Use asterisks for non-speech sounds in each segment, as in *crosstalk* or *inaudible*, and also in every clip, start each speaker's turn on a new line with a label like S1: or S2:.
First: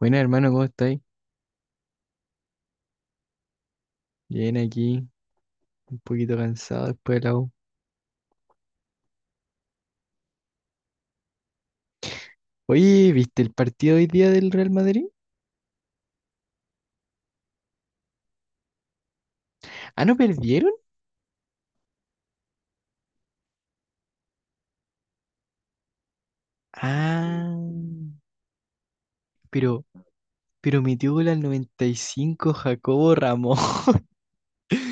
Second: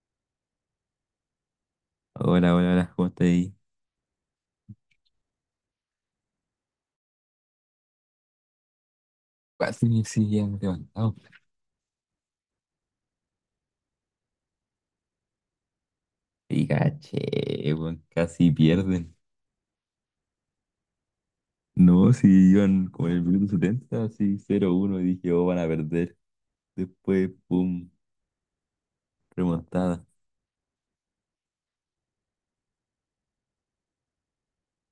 S1: Buenas, hermano, ¿cómo estáis?
S2: Hola, hola, hola, ¿cómo estás ahí?
S1: Bien aquí, un poquito cansado después de la U.
S2: Casi me exigían levantado.
S1: Oye, ¿viste el partido hoy día del Real Madrid?
S2: Y caché, weón, casi pierden.
S1: Ah, ¿no perdieron?
S2: No, si iban como en el minuto 70, así 0-1, y dije, oh, van a perder. Después,
S1: Ah,
S2: pum,
S1: pero,
S2: remontada.
S1: pero metió gol al 95 Jacobo Ramos.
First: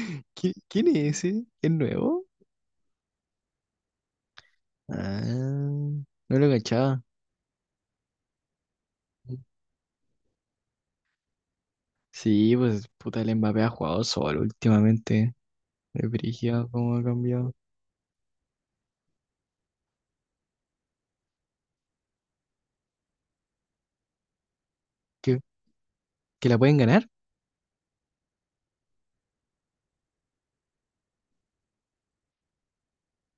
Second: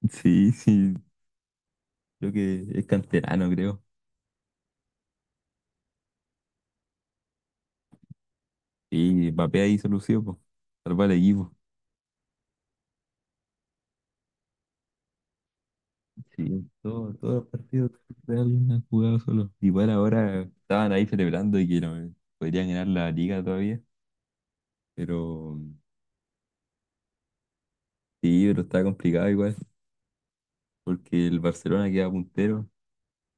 S1: *laughs*
S2: Sí,
S1: ¿Quién
S2: sí,
S1: es ese? ¿Es nuevo?
S2: creo que es canterano, creo.
S1: Ah, no lo cachaba.
S2: Y Mbappé ahí solución, pues, salvar al equipo.
S1: Sí, pues puta, el Mbappé ha jugado solo últimamente. Es brígido
S2: Sí,
S1: cómo ha
S2: todos los
S1: cambiado.
S2: partidos de alguien han jugado solo. Igual ahora estaban ahí celebrando y que no, podrían ganar la liga todavía,
S1: ¿Que,
S2: pero
S1: que la pueden ganar?
S2: sí, pero está complicado igual. Porque el Barcelona queda puntero.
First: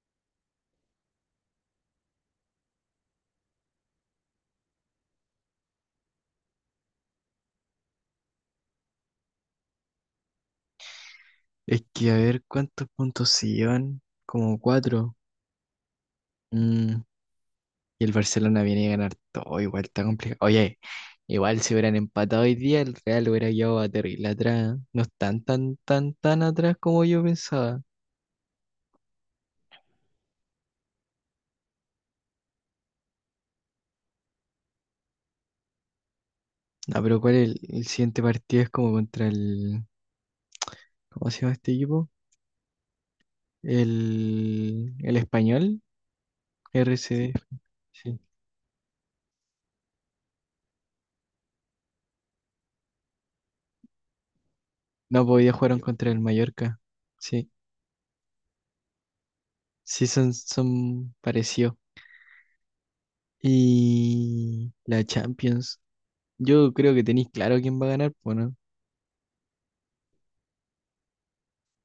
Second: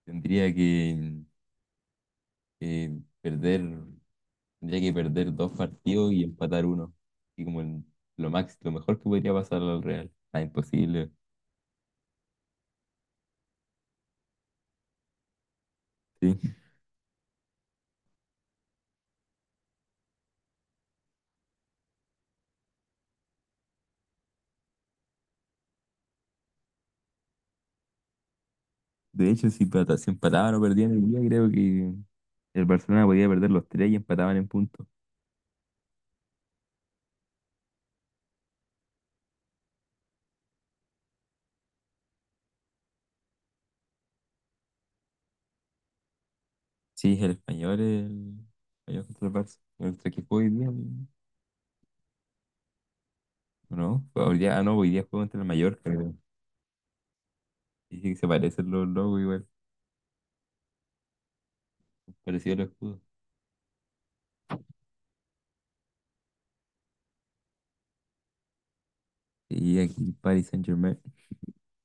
S2: Tendría que perder, tendría que perder dos partidos y empatar uno. Y lo máximo, lo mejor que podría pasar al Real. Ah, imposible.
S1: Es que a ver cuántos puntos se llevan. Como cuatro.
S2: Sí.
S1: Mm, Y el Barcelona viene a ganar todo, igual está complicado. Oye, igual si hubieran empatado hoy día, el Real hubiera llevado a terrible atrás. ¿Eh? No están tan, tan, tan atrás como yo pensaba.
S2: De hecho, si, si empataban o perdían el día, creo que el Barcelona podía perder los tres y empataban en puntos.
S1: No, pero ¿cuál es el siguiente partido? Es como contra el. ¿Cómo se llama este equipo? El Español,
S2: Sí,
S1: RCD. Sí. Sí.
S2: el español contra el Barça. ¿Contra qué jugó hoy día? ¿O no? Fue hoy día, ah, no, hoy día juego
S1: No,
S2: contra el
S1: podía jugaron
S2: Mallorca.
S1: Contra
S2: Creo.
S1: el Mallorca. Sí,
S2: Dice que se parecen los logos igual,
S1: sí son parecidos.
S2: parecido al escudo.
S1: Y la Champions. Yo creo que tenéis claro quién va a ganar, bueno.
S2: Y aquí Paris Saint-Germain.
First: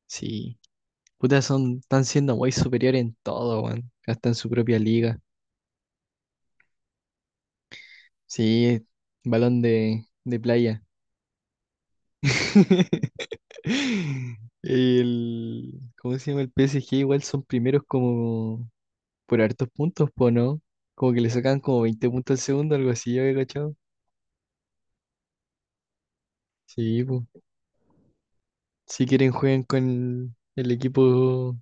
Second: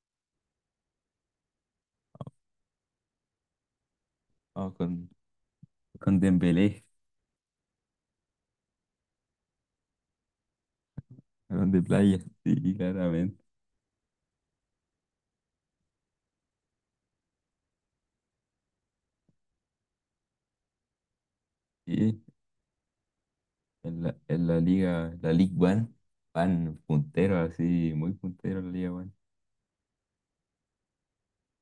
S1: Sí. Puta, están siendo muy superiores en todo, weón. Hasta en su
S2: Ah,
S1: propia liga.
S2: con Dembélé,
S1: Sí, balón de playa.
S2: con de playa. *laughs* Sí, claramente.
S1: *laughs* ¿Cómo se llama? El P. S G. igual son primeros como por hartos puntos, po, ¿no? Como que le sacan como veinte
S2: Sí.
S1: puntos al segundo, algo así, yo he cachado.
S2: En la liga, la League One, van
S1: Sí, po.
S2: punteros así, muy punteros la Liga
S1: Si
S2: One.
S1: quieren juegan con el equipo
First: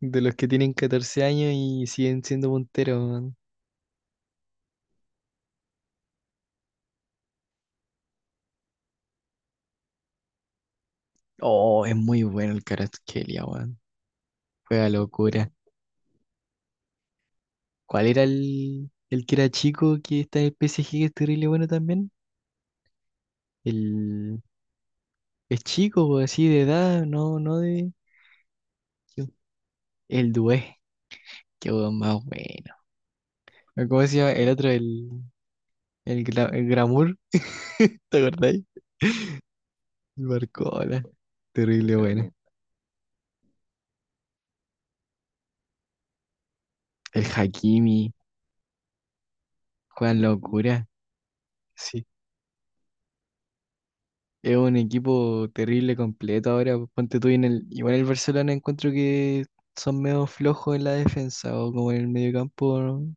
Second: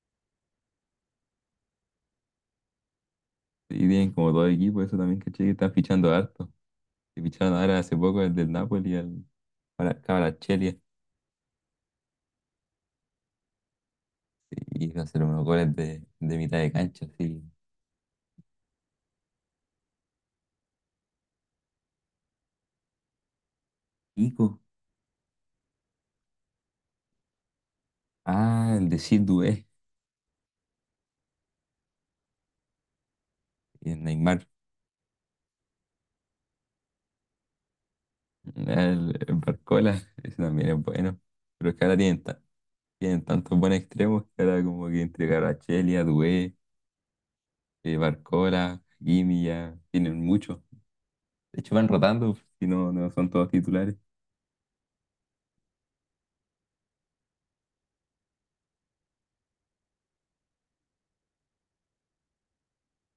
S1: de los que tienen 14 años y siguen siendo punteros, weón.
S2: Sí, tienen como dos equipos, eso también caché que están fichando harto. Y ficharon ahora hace poco el del Napoli, el Kvaratskhelia,
S1: Oh, es muy bueno el Kvaratskhelia, weón. Juega
S2: y va a hacer unos
S1: locura.
S2: goles de mitad de cancha, sí.
S1: ¿Cuál era el que era chico que está en el PSG que es terrible bueno también? El
S2: Pico.
S1: es chico, po, así de edad, no, no de.
S2: Ah, el de Siddué,
S1: El Dué, qué weón más bueno. ¿O
S2: el
S1: ¿Cómo se llama?
S2: Neymar.
S1: El otro, el Gramur, ¿te acordáis?
S2: El Barcola,
S1: El
S2: ese también es
S1: Barcola,
S2: bueno. Pero es que
S1: terrible
S2: ahora tienen,
S1: bueno.
S2: tienen tantos buenos extremos que ahora como que entre Kvaratskhelia, Dubé,
S1: El Hakimi,
S2: Barcola, Hakimi ya
S1: Juan
S2: tienen mucho.
S1: Locura,
S2: De hecho van
S1: sí.
S2: rotando, si no, no son todos titulares.
S1: Es un equipo terrible completo ahora. Pues, ponte tú en el. Igual el Barcelona encuentro que son medio flojos en la defensa o como en el mediocampo, ¿no?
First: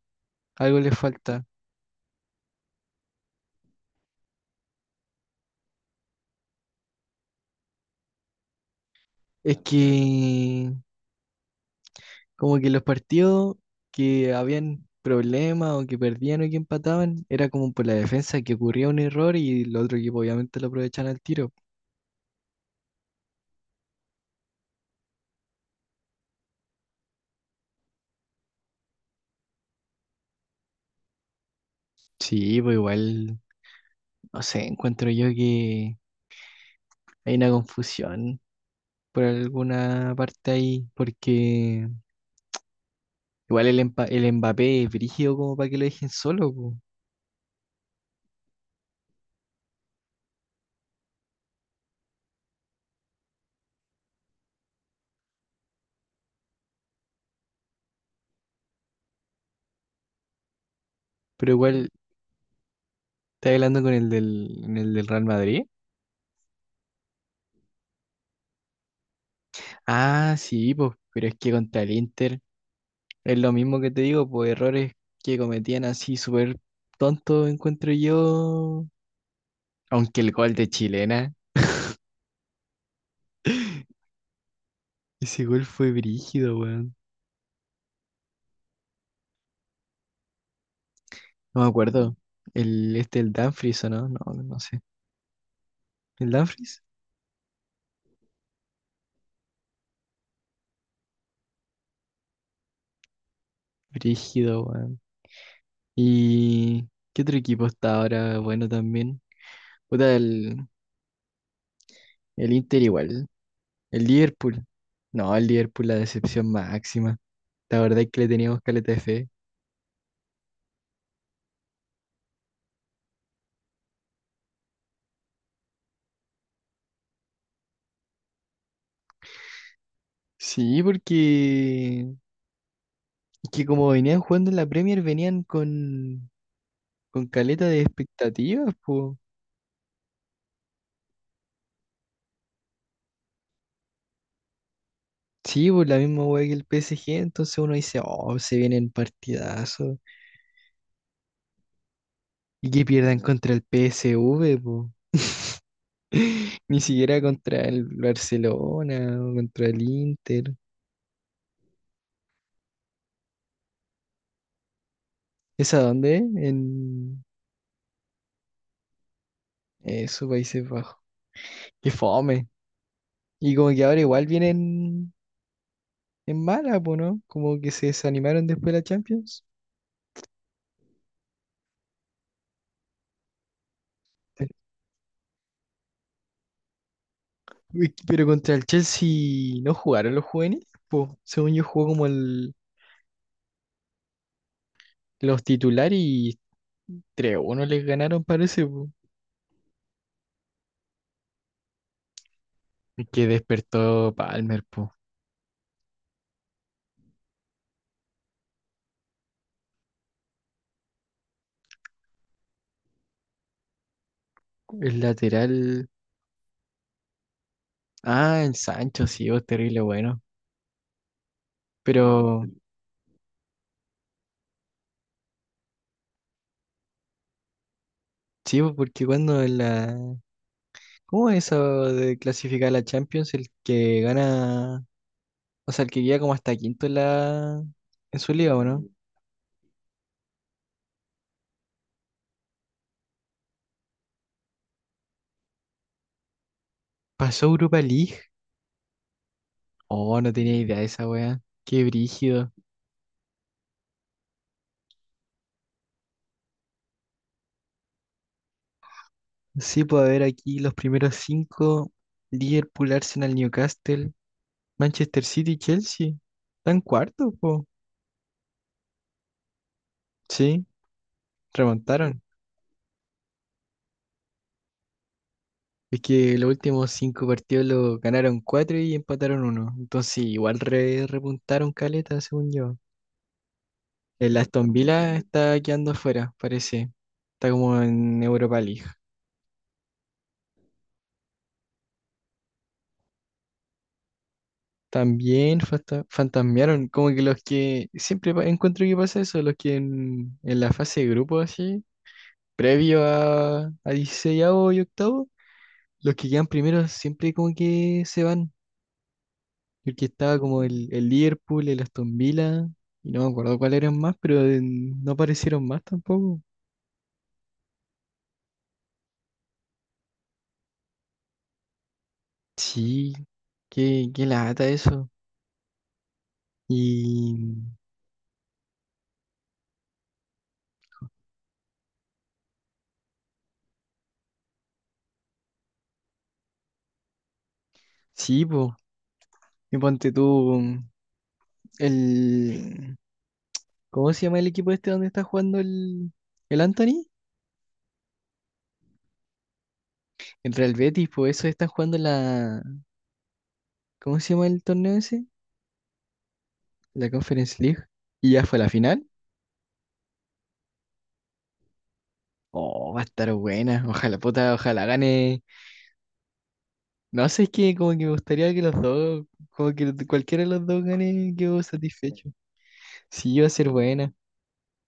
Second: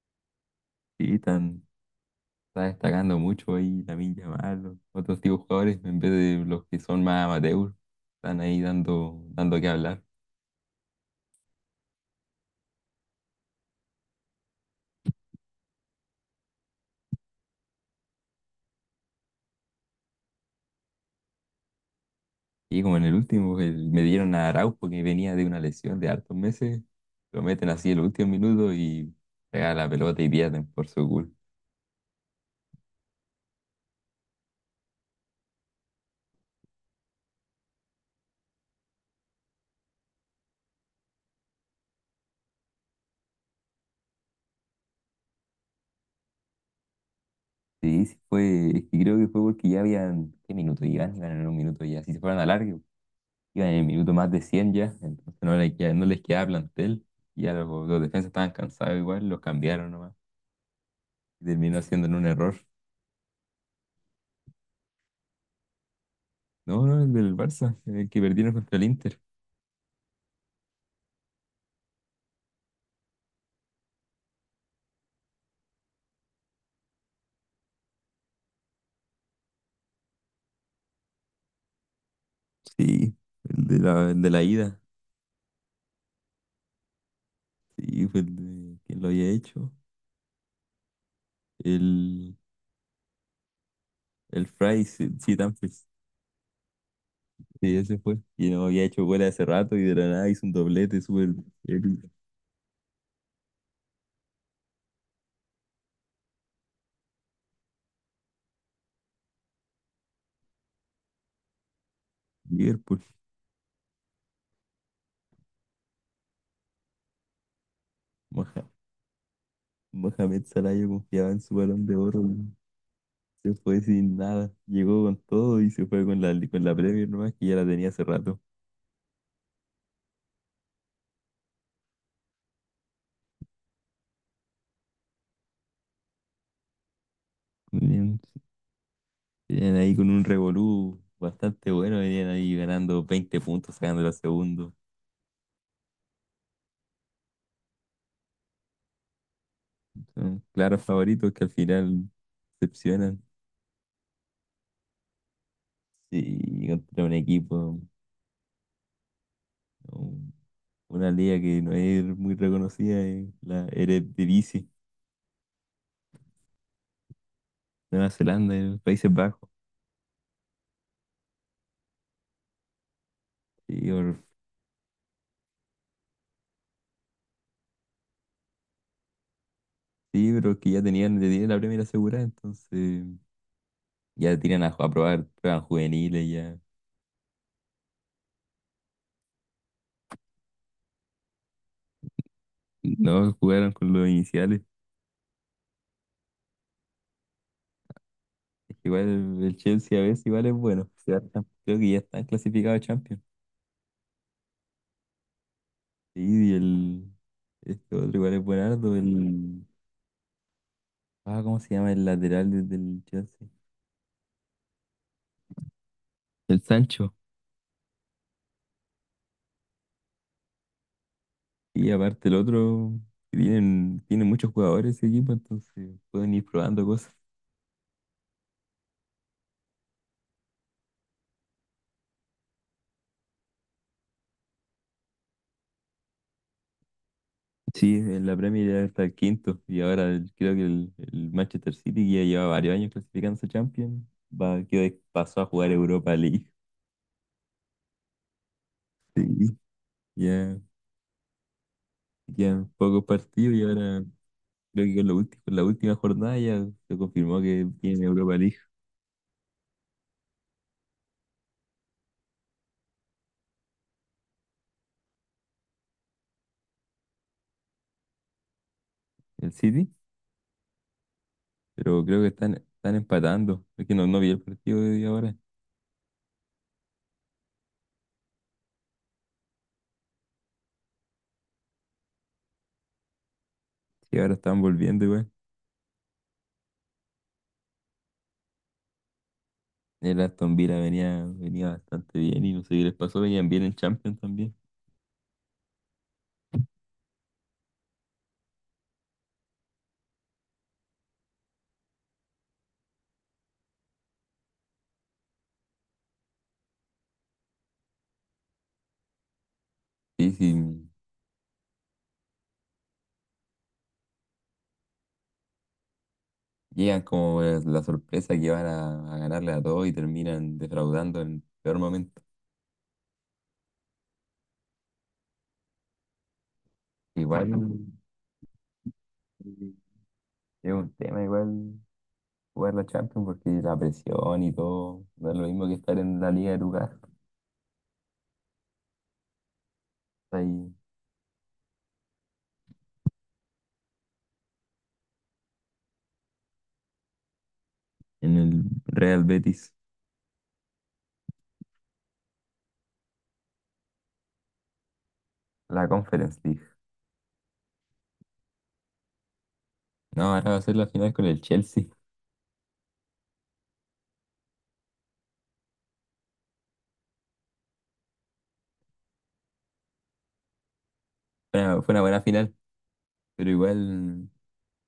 S1: Algo les
S2: Sí,
S1: falta.
S2: están, está destacando mucho ahí Lamine Yamal, otros tipos de jugadores, en vez de los que son más amateurs, están ahí
S1: Es
S2: dando que hablar.
S1: que como que los partidos que habían problemas o que perdían o que empataban, era como por la defensa que ocurría un error y el otro equipo obviamente lo aprovechaban al tiro.
S2: Y como en el último, me dieron a Araujo que venía de una lesión de hartos meses, lo meten así el último minuto y pega la pelota y pierden por su culpa.
S1: Sí, pues igual, no sé, encuentro yo que hay una confusión por alguna parte ahí, porque igual el Mbappé es brígido como para que lo dejen solo, po.
S2: Sí, sí fue, es que creo que fue porque ya habían, ¿qué minuto iban? Iban en un minuto ya, si se fueran a largo, iban en el minuto más de 100 ya, entonces no les quedaba plantel, y ya los defensas estaban cansados igual, los cambiaron nomás, y
S1: Pero igual,
S2: terminó siendo en un error.
S1: ¿estás hablando con en el del Real Madrid?
S2: No, no, el del Barça, el que perdieron contra el Inter.
S1: Ah, sí, pues, pero es que contra el Inter. Es lo mismo que te digo, pues errores que cometían así súper tontos encuentro yo. Aunque el gol de chilena,
S2: Sí, el de la ida,
S1: ese gol fue brígido, weón.
S2: sí, fue el de, ¿quién lo había hecho?
S1: No me acuerdo.
S2: El,
S1: El Dumfries, ¿o no? No, no
S2: el
S1: no sé.
S2: Fry, sí, sí, Dumfries.
S1: ¿El Dumfries?
S2: Sí, ese fue. Y no había hecho gol hace rato y de la nada hizo un doblete súper el
S1: Brígido, weón. ¿Y qué otro equipo está ahora bueno también? Puta, el Inter
S2: Liverpool.
S1: igual. El Liverpool. No, el Liverpool la decepción máxima. La verdad es que le teníamos caleta de fe.
S2: Mohamed Salah yo confiaba en su balón de oro, weón. Se fue sin nada. Llegó con todo y se fue con la Premier nomás que ya la tenía hace rato.
S1: Sí, porque que como venían jugando en la Premier, venían con caleta de
S2: Venían,
S1: expectativas, pues.
S2: venían ahí con un revolú bastante bueno. Venían ahí ganando 20 puntos, sacando la segundo.
S1: Sí, pues la misma wea que el PSG, entonces uno dice, oh, se vienen partidazos.
S2: Son claros favoritos que al final
S1: Y que pierdan
S2: decepcionan.
S1: contra el PSV, pues. *laughs*
S2: Sí,
S1: Ni
S2: contra un
S1: siquiera contra
S2: equipo,
S1: el Barcelona o contra el
S2: un-
S1: Inter.
S2: una liga que no es muy reconocida, la Eredivisie,
S1: ¿Es a dónde? En
S2: Nueva Zelanda, Países Bajos.
S1: esos Países Bajos. Qué fome. Y como
S2: Sí,
S1: que ahora igual vienen en mala, pues, ¿no? Como que se desanimaron después de la Champions.
S2: sí, pero es que ya tenían la primera asegurada, entonces ya tiran a probar pruebas juveniles, ya.
S1: Uy, pero contra el Chelsea no jugaron los juveniles, po. Según yo jugó como el,
S2: No jugaron con los iniciales.
S1: los titulares y 3 uno les ganaron, parece,
S2: Es
S1: po.
S2: que igual el Chelsea a veces igual es bueno. Creo que ya están clasificados a
S1: Es
S2: Champions.
S1: que despertó Palmer, po.
S2: Sí, y el este otro igual es buenardo, el ah, ¿cómo se llama el lateral del Chelsea?
S1: El lateral.
S2: El Sancho.
S1: Ah, el Sancho, sí, oh, terrible bueno.
S2: Y aparte el
S1: Pero
S2: otro, tienen muchos jugadores ese equipo, entonces pueden ir probando cosas.
S1: sí, po, porque cuando en la. ¿Cómo es eso de clasificar a la Champions? El que gana. O sea, el que llega como hasta quinto en la.
S2: Sí,
S1: En
S2: en
S1: su
S2: la
S1: liga, ¿o
S2: Premier ya
S1: no?
S2: está el quinto y ahora creo que el Manchester City que ya lleva varios años clasificándose a Champions, va, que pasó a jugar Europa League. *laughs*
S1: Pasó Europa League.
S2: Sí,
S1: Oh, no tenía
S2: ya
S1: idea de esa wea. Qué brígido.
S2: quedan pocos partidos y ahora creo que lo último, con la última jornada ya se confirmó que tiene Europa League
S1: Sí, puedo ver aquí los primeros cinco: Liverpool, Arsenal, Newcastle, Manchester City, Chelsea. Están cuarto, po.
S2: el City,
S1: Sí,
S2: pero creo
S1: remontaron.
S2: que están, están empatando. Es que no, no vi el partido de ahora.
S1: Es que los últimos cinco partidos lo ganaron cuatro y empataron uno. Entonces igual repuntaron caleta, según yo.
S2: Sí, ahora
S1: El
S2: están
S1: Aston
S2: volviendo
S1: Villa
S2: igual.
S1: está quedando afuera, parece. Está como en Europa League.
S2: El Aston Villa venía, venía bastante bien y no sé qué les pasó, venían bien en Champions también.
S1: También fantasmearon, como que los que siempre encuentro que pasa eso, los que en la fase de grupo así. Previo a 16 y octavo, los que quedan primeros siempre como que se van. Porque
S2: Sí,
S1: estaba
S2: sí.
S1: como el Liverpool, el Aston Villa, y no me acuerdo cuáles eran más, pero no aparecieron más tampoco.
S2: Llegan como la sorpresa que van a ganarle a todos y terminan defraudando en el peor momento.
S1: Sí, qué lata eso.
S2: Igual
S1: Y
S2: eh, es un tema, igual jugar la Champions porque la presión y todo no es lo mismo que estar en la liga de tu casa,
S1: sí, po, y ponte tú
S2: ahí
S1: mm, el. ¿Cómo se llama el equipo este donde está jugando el Anthony?
S2: en el Real Betis,
S1: El Real Betis, pues eso están jugando la. ¿Cómo se llama el torneo ese?
S2: la Conference League.
S1: La Conference League. Y ya fue la final.
S2: No, ahora va a ser la final con el Chelsea.
S1: Oh, va a estar buena. Ojalá, puta, ojalá gane. No sé, es que como que me gustaría que los dos, como que cualquiera de los dos gane, quedo
S2: Fue una buena
S1: satisfecho.
S2: final,
S1: Sí, va a
S2: pero
S1: ser buena.
S2: igual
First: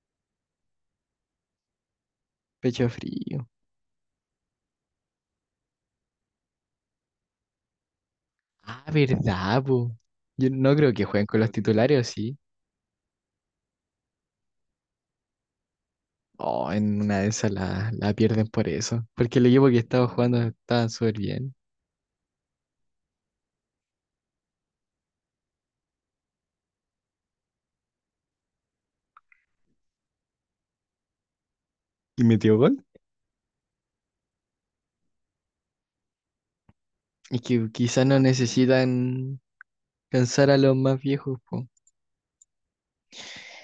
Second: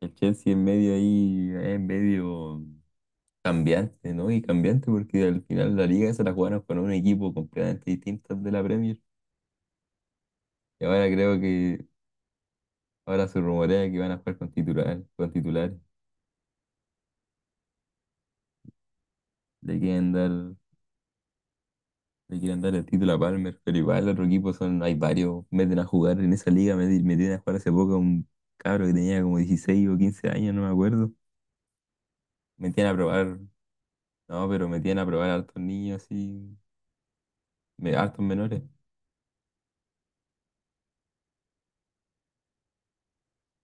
S2: el Chelsea en medio ahí, en medio.
S1: Pecho frío.
S2: Cambiante, ¿no? Y cambiante porque al final la liga se la jugaron con un equipo completamente distinto al de la
S1: Ah,
S2: Premier.
S1: verdad, po. Yo no
S2: Y
S1: creo que
S2: ahora
S1: jueguen con
S2: creo
S1: los
S2: que
S1: titulares, ¿o sí?
S2: ahora se rumorea que van a jugar con titulares.
S1: Oh, en una de esas la pierden por eso. Porque el equipo
S2: Le
S1: que estaba
S2: quieren dar,
S1: jugando estaba súper bien.
S2: le quieren dar el título a Palmer, pero igual el otro equipo son, hay varios, meten a jugar en esa liga, metieron a jugar hace poco a un cabro que tenía como 16 o 15 años, no me acuerdo.
S1: ¿Y metió gol?
S2: Metían a probar, no, pero metían a probar a hartos niños así,
S1: Y que quizás no
S2: hartos menores.
S1: necesitan cansar a los más viejos, po.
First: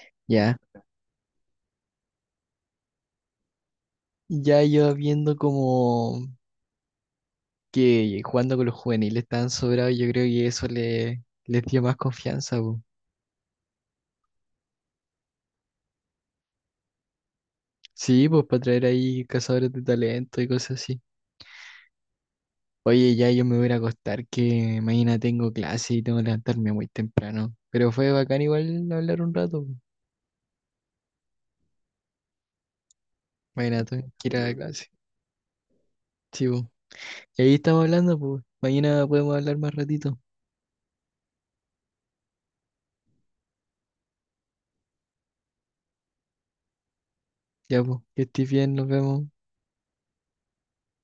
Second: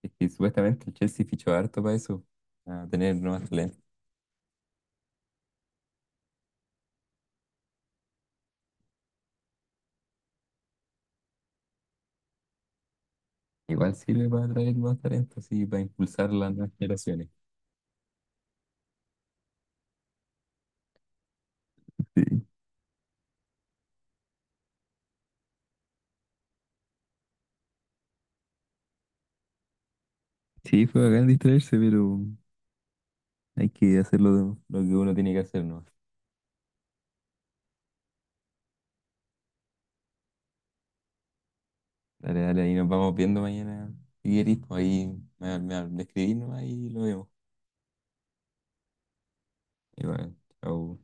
S2: Es que
S1: Ya.
S2: supuestamente el Chelsea fichó harto para eso, a tener nuevas talentos.
S1: Ya yo viendo como. Que jugando con los juveniles tan sobrados, yo creo que eso les dio más confianza, po.
S2: Igual sirve para atraer más talentos y para impulsar las nuevas generaciones.
S1: Sí, pues para traer ahí cazadores de talento y cosas así.
S2: Sí,
S1: Oye, ya yo me voy a ir a acostar que mañana tengo clase y tengo que levantarme muy temprano. Pero fue bacán igual hablar un rato, po.
S2: sí, fue bacán distraerse, pero hay
S1: Mañana
S2: que
S1: tengo que
S2: hacerlo.
S1: ir a la
S2: Lo
S1: clase.
S2: que uno tiene que hacer, ¿no?
S1: Sí, po. Y ahí estamos hablando, pues. Mañana podemos hablar más ratito.
S2: Dale, dale, ahí nos vamos viendo mañana. Si querís, pues ahí me escribís nomás y lo vemos.
S1: Ya, pues, que estés bien, nos vemos.
S2: Igual, chao.